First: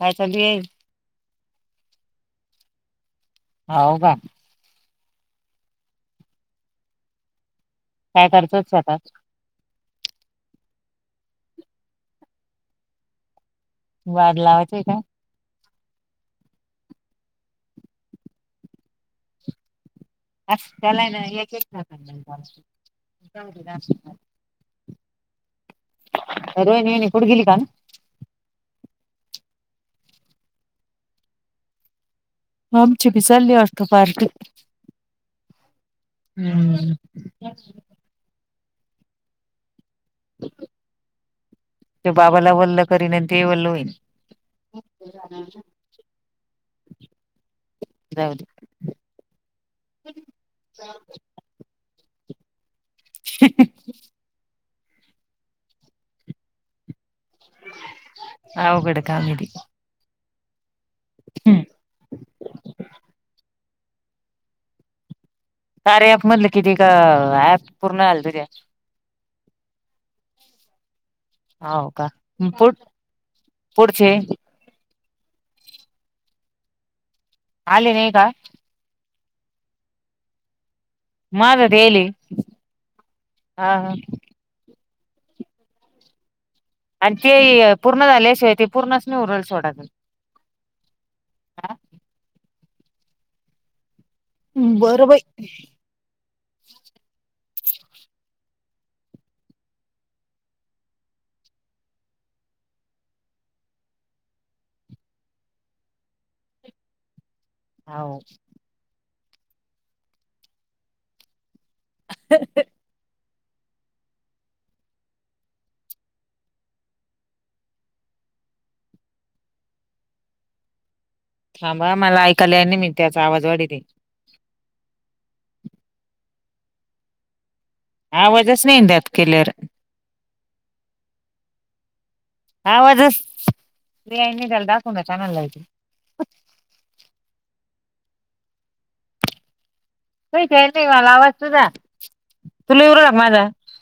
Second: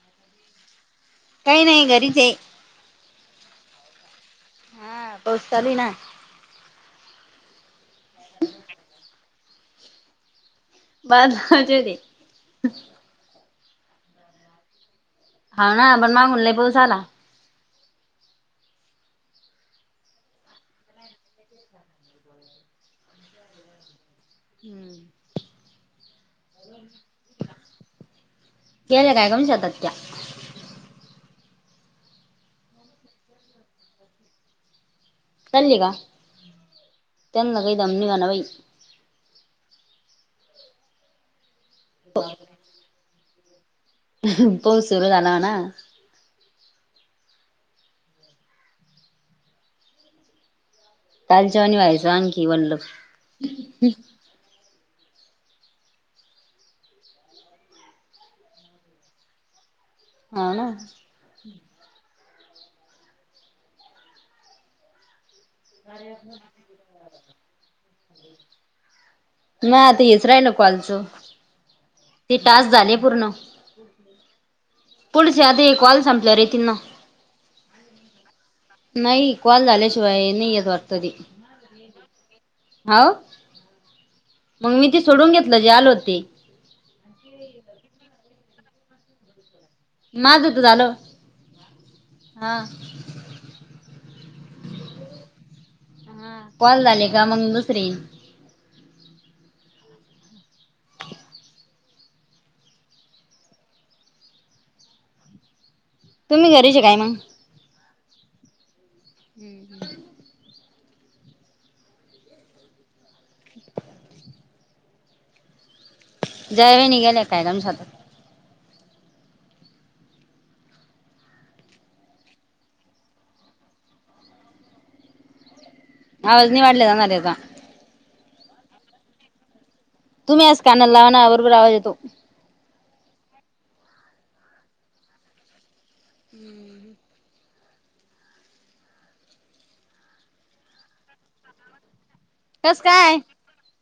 काय चालू येईल काही नाही घरीच आहे हो का हा पोसताली ना काय करतोच आता बज ते वाद लावाचे काय हा ना पण मागून ल पोसला अस त्याला ना एकचकार नाही हम्म. रोहिणी वहिणी पुढे गेली काण केल कााकम शतत मामच पिसाली वथ पाारट चाललीय का त्यांना काही दम निघा ना बाई ते बाबाला वल्ल करीन ते वल्ल होईन प सुरू झाला ना जाऊल काालच्यावानी व्हायचं आणखी वणल ह उघड कामरी ह ना कारी ॲप म्हधलं किती का ऍप पूर्ण झाले तुझे माझं तीच राहिलं कॉलचं होव का ते टास्क पु झाले पुढचे पुढे च आता कॉल संपल्यावर येतील ना आल नाही का नाही क्ॉल झाल्याशिवाय नाही येत वाटते माझं तर यायलाय हाव हा हा मग मी तेी सोडून घेतलं जे आले होते आणि ते पूर्ण झाल्याशिवाय ते पूर्णच मी उरल सोडा माझे तर झाले हा बरं बाई हा कॉल झाले का ना मग [unintelligible] तुम्ही घरीचे काय मग हो हम्म हम् [unintelligible] जया वहिनी गेले का थांबा मला ऐकाले आहे मी त्याचा आवाज वाढले आवज नाही वाढले का आवाजच नाही क्लिअर तुम्ही आस काना लावना बरोबर आवाज येतो [unintelligible] हम्म तुझा आवाज मला काही कळत नाही कस काय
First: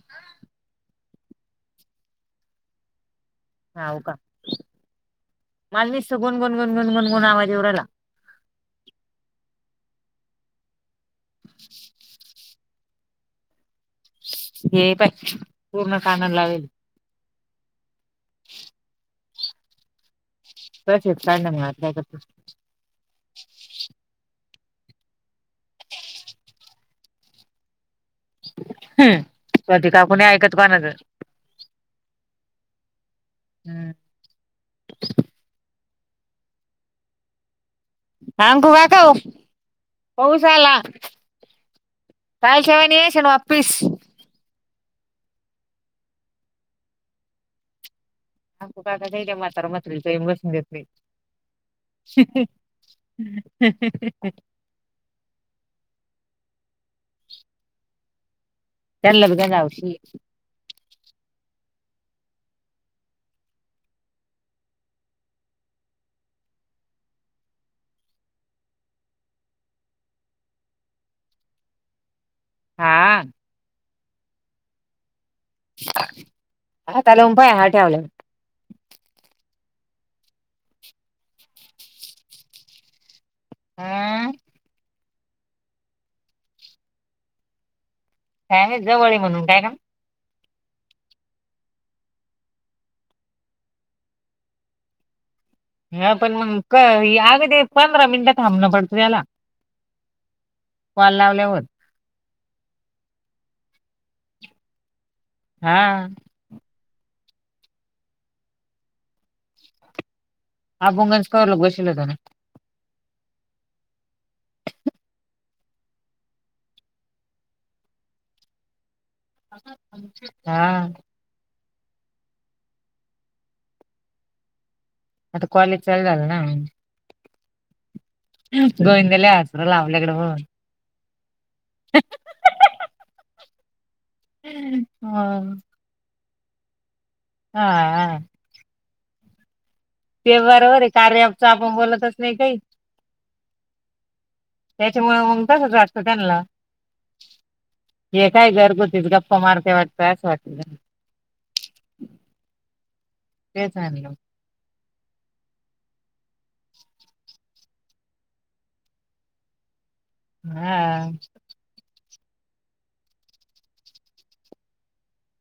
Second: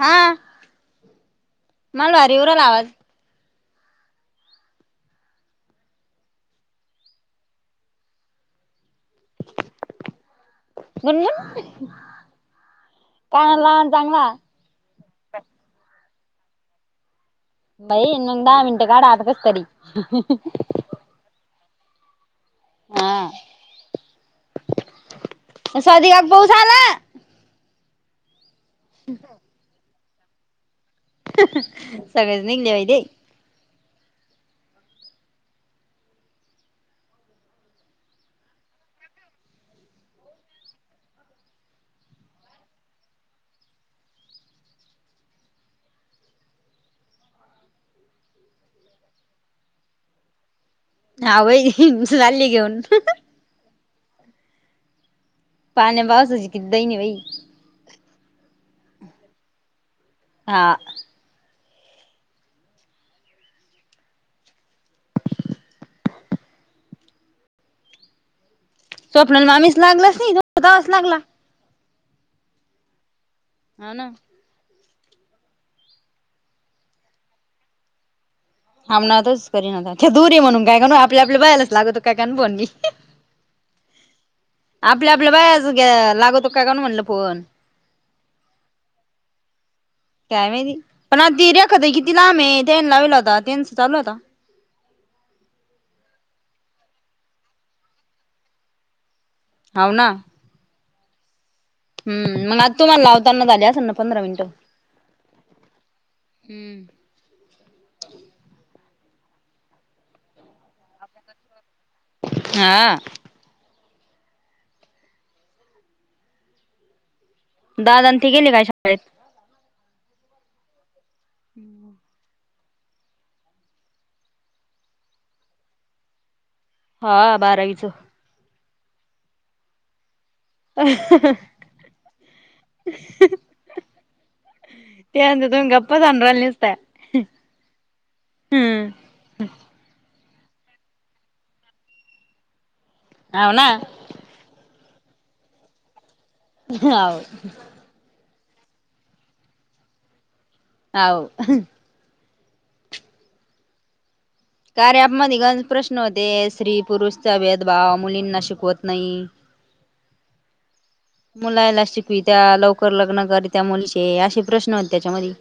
हा मला येऊ राहिलाय आवाज हाऊ का माल नसत गणगण गणगणगणगुण आवाज येऊ राहिला गुन गुन कानाला लावाना चांगला हे बाई पूर्ण कान लावेल बाई दहा मिनिटं काढा कसतरी [unintelligible] हा [unintelligible] हम स्वाती काकू कोणाचा ऐकत नाही सगळेच निघले बाई हम्म सांगू का काऊ पाऊस आला [unintelligible] हा बाई [unintelligible] चालली घेऊन ह [unintelligible] चला का गावची हा स्वप्नान मामीच लागलास नाही ततावाच लागला हा हना आता लावून पाय माझे ठेवल्यावर ांबणतच करी न दुरी म्हणून काय काण आपल्या आपल्या बायलाच लागत काय काण पण आा आपल्या आपल्या बायज्या लागवतो काय काण म्हणल फोन काम जवळी म्हणून काय का त्यावे पण आ ती रेखात किती लांबे त्यान लावला होता त्यांनस चालू होता ह पण मग अगदी पंधरा मिनिटं थांबणं पडतं त्याला अवना वाल लावल्या होत हम् मग आज तुम्हाला लावताना झाले असं ना पंधरा मिनिटं हा [inaudible] अ बोंगनज करला बशल हो त्या हा दादा आणि ती गेली काय शाळेत हा हम् मता कवालेज चलल ना हा बारावीच गोविंदाला आसर लावल्याकडें म्हणून [inaudible] तेंत मग तुम्ही गप्पाचनराल नसता हा ह हम् तेवररे कार्याच आपण बोलतच नाही काही अवना त्याच्यामुळे मग त ह हे काय गर गोतच गप मारतेय वाटत असं वाटत हव तेचलं कार्या मधण प्रश्न होते स्त्री पुरुषचा भेदभाव मुलींना शिकवत नाही [inaudible] हा क त्या लवकर लग्न कर त्या मुलीचे असे प्रश्न होते त्याच्यामध्ये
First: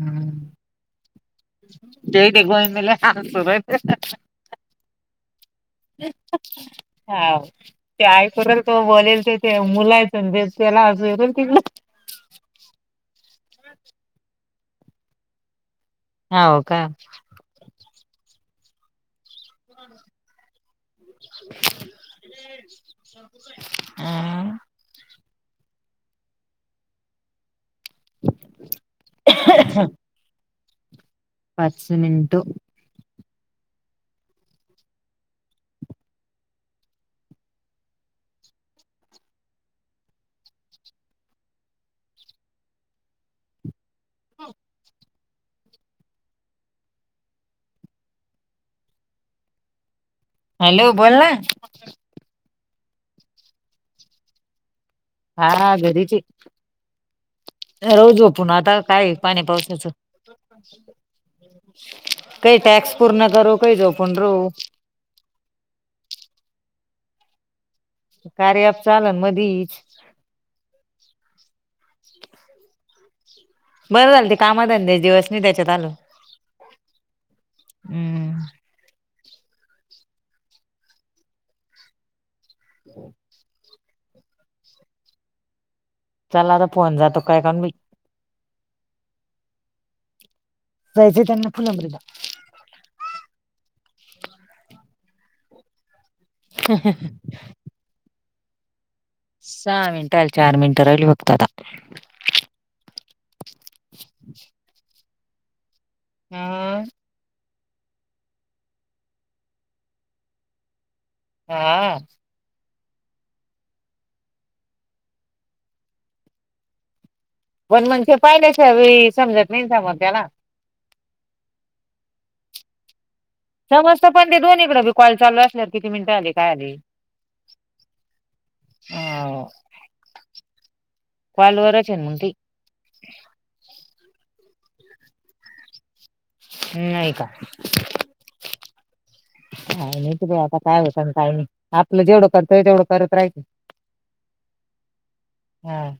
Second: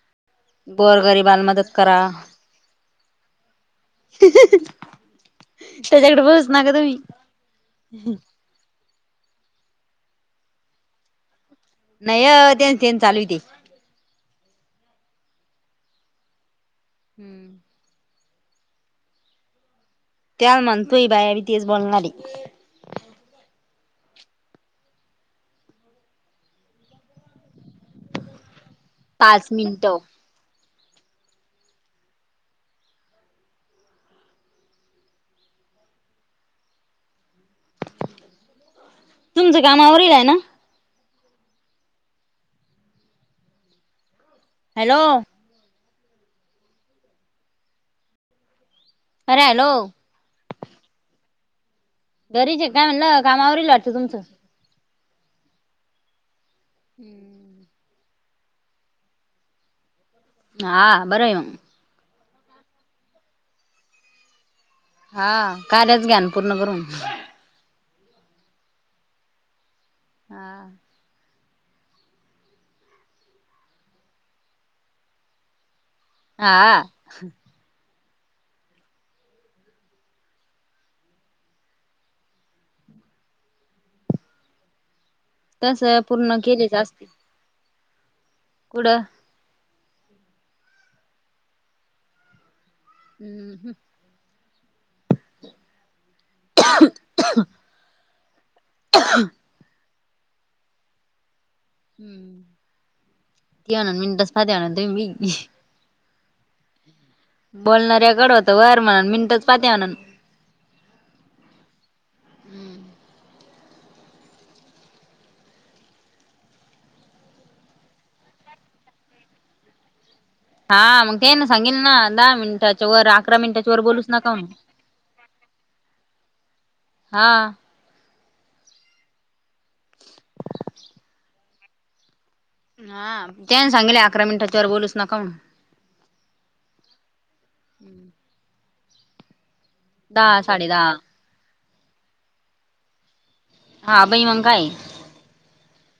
हम्म गोरगरीबाला मदत करा ते ते को मला आय [inaudible] त्याच्याकडे बघूच ना का तुम्ही. हा तेईपरत बलेल ते ते मुलायचंे त्याला नाही अ तेच तेन चालू ते हा ओक हम्म त्याला म्हणतोय बाया बी तेच बोलणारे [inaudible] हह पाच मिनटं पाच मिनटो तुमच कामावरील आहे ना हॅलो अरे हॅलो हॅलो बोल ना घरीच काय म्हणलं, काम आवरील वाटतं तुमचं? हा घरीच येत. हम्म. रोजो पुन आता काय पाणी पावसाच- हा बरं आहे मग. काही टॅक्स पूर्ण करू, काही झोपन राहू. हा कार्याच घ्यान पूर्ण करून- कार्य अँप चालन मधीच. हा. [inaudible] बरं झालं ते काम धंदेच दिवस नाही, त्याच्यात आल. हा. हम्म. हम. [inaudible] तस पूर्ण चला आता, फोन जातो काय करून ब- कुठ? जायचे त्यांना फुलबरीला ह. ह. ह [unintelligible] सहा मिनिट रा [unintelligible] हि चार मिनटं राहिली बघतात आता हम्म त म दसपा त मी [unintelligible] हा. बोलणारऱ्याकड होत वर म्हणा मिनटच [unintelligible] पाात्या म्हन आ.. पण म्हणसेे पाहिले स समजत नाही स [unintelligible] मोर त्याला हा मग काही ना सांगेल ना दहा मिनटाच्या वर मिनिटाच्या वर समजत बोलूच पण, नका ते म्हणून दोन इकड बी कॉल चालू असल्या किती मिनटं आली काय झालं? हा ह. [inaudible] काँलवरच म ती. हा त्या सांगले अकरा मिनिटातच्यावर बोलूच नका म्हणून. नाही का? का नाही, त ब दहा आता साडे काय दहा होतण काही नाही, आपलं जेवढं कर्तव्य तेवढं करत राहिच. हा बई मंग काय. हा.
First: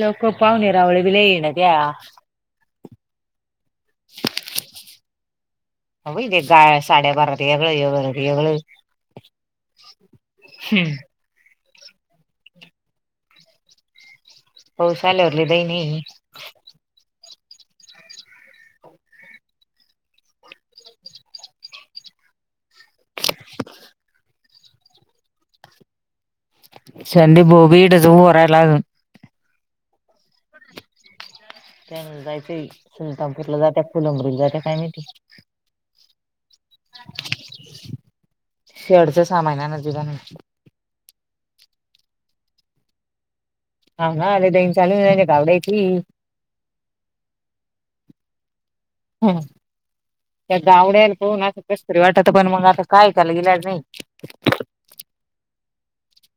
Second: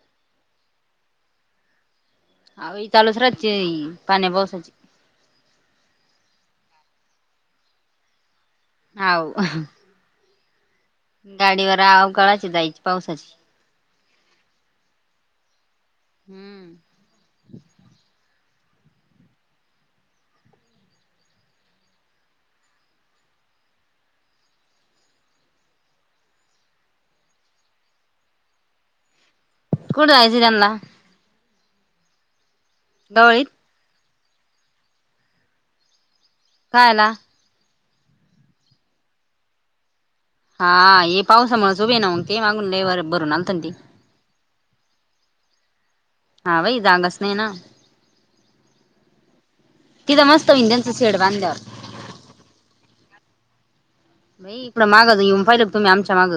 लोक पाव नरावळी बिला येणार त्या्या [unintelligible] अ तळुसराची पाण्या बवसाची [unintelligible] का सडे्या बारदयक यो वतीय [unintelligible] हाव. हम्म. गाडीवर अवकाळाची जायची पावसाची. होसल्यावरले दई नाही [unintelligible] ह [inaudible] [inaudible] डी भोबी इडच होरायलागून [unintelligible] कठयजरला [unintelligible] त्या जायचं गवळीत सुलतानपूरला जात्या फुलंब्रीला जात्यात काय म्हाहीती? कायला? शेडचा सामान नजुब [unintelligible] हा ये पावसामुळेच उभे नाऊन ते मागून भरून आण- हा ना आले दन चालू गावड्याय त [unintelligible] ह व जाांग स् नाही ना [unintelligible] हम्म. तिथं मस्त त्या होईन त्यांचं गवड्याला शेड पहून असं बांधल्यावर कस तरी वाटत. पण मग आता काय त्यालं इलाज नाही. माग येऊन पाहिलं तुम्ही आमच्या माग.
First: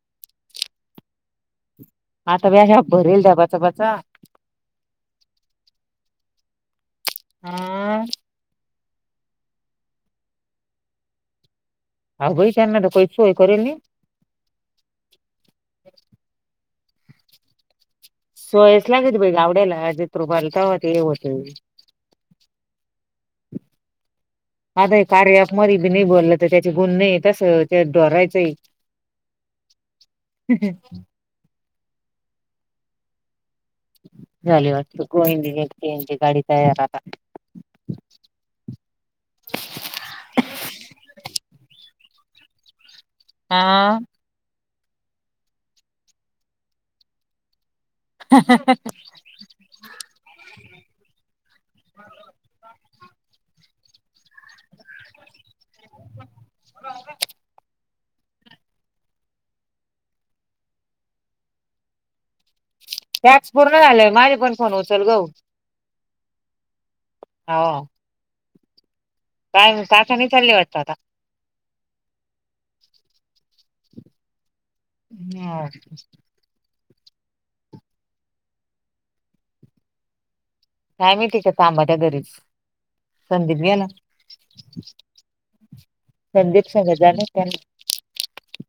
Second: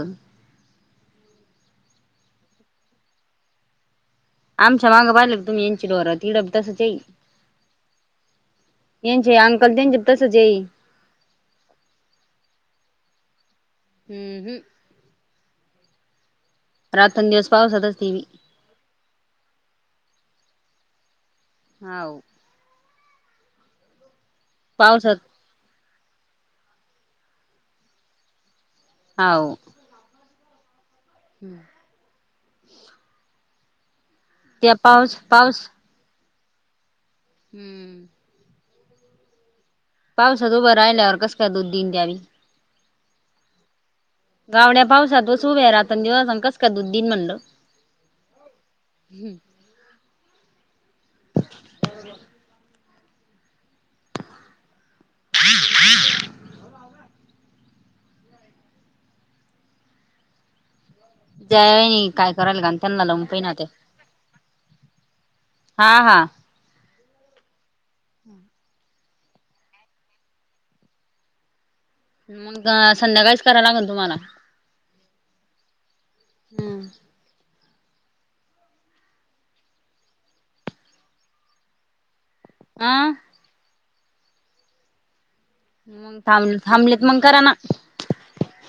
आता व्याज भरेल आता बचापाचा. आमच्या मागं बजले तुम्ही यांची डोर तीडब तसंचईल. ह [inaudible] येनचे अंकल तेन तसंच आहे. हा भाई ना शूय. हम्म हम्.. [inaudible] रात अन दिवस पाऊसातच. सोयस लागते बई ग आवडे्यालाजित रुपलताव ते होते. हव. आता पावसात कार्य अँप. नाही बोललं तर त्याचे गुण नाही तस त्या डोरायचं. हाव. हम् ह.. हम्म.. चाले त्या वात पाऊस पाऊस कोची गाडी तयार आता. हम्म.. पावसात उभं राहिल्यावर कसं काय दूध दिन द्यावी. हा. गावड्या पावसात व सु उभ्या रात दिवसा कस का दुधदीन म्हणलं. ह [inaudible] हो. हम्.. जय काय करायला का. त्यांना लावून टॅक्स पहिना ते पूर्ण झालाय माझे पण फोन उचल गऊ. हा हा हा. काय त खाने चालली वाटत आता. मग संध्याकाळीच करा लागेल तुम्हाला. हम. हम. काय मी ठीक आहे तांबाच्या्या घरीच हा संधीत गेला. मग थांब संदीप थांबलेत मग सरजाने करा ना त्यांनी.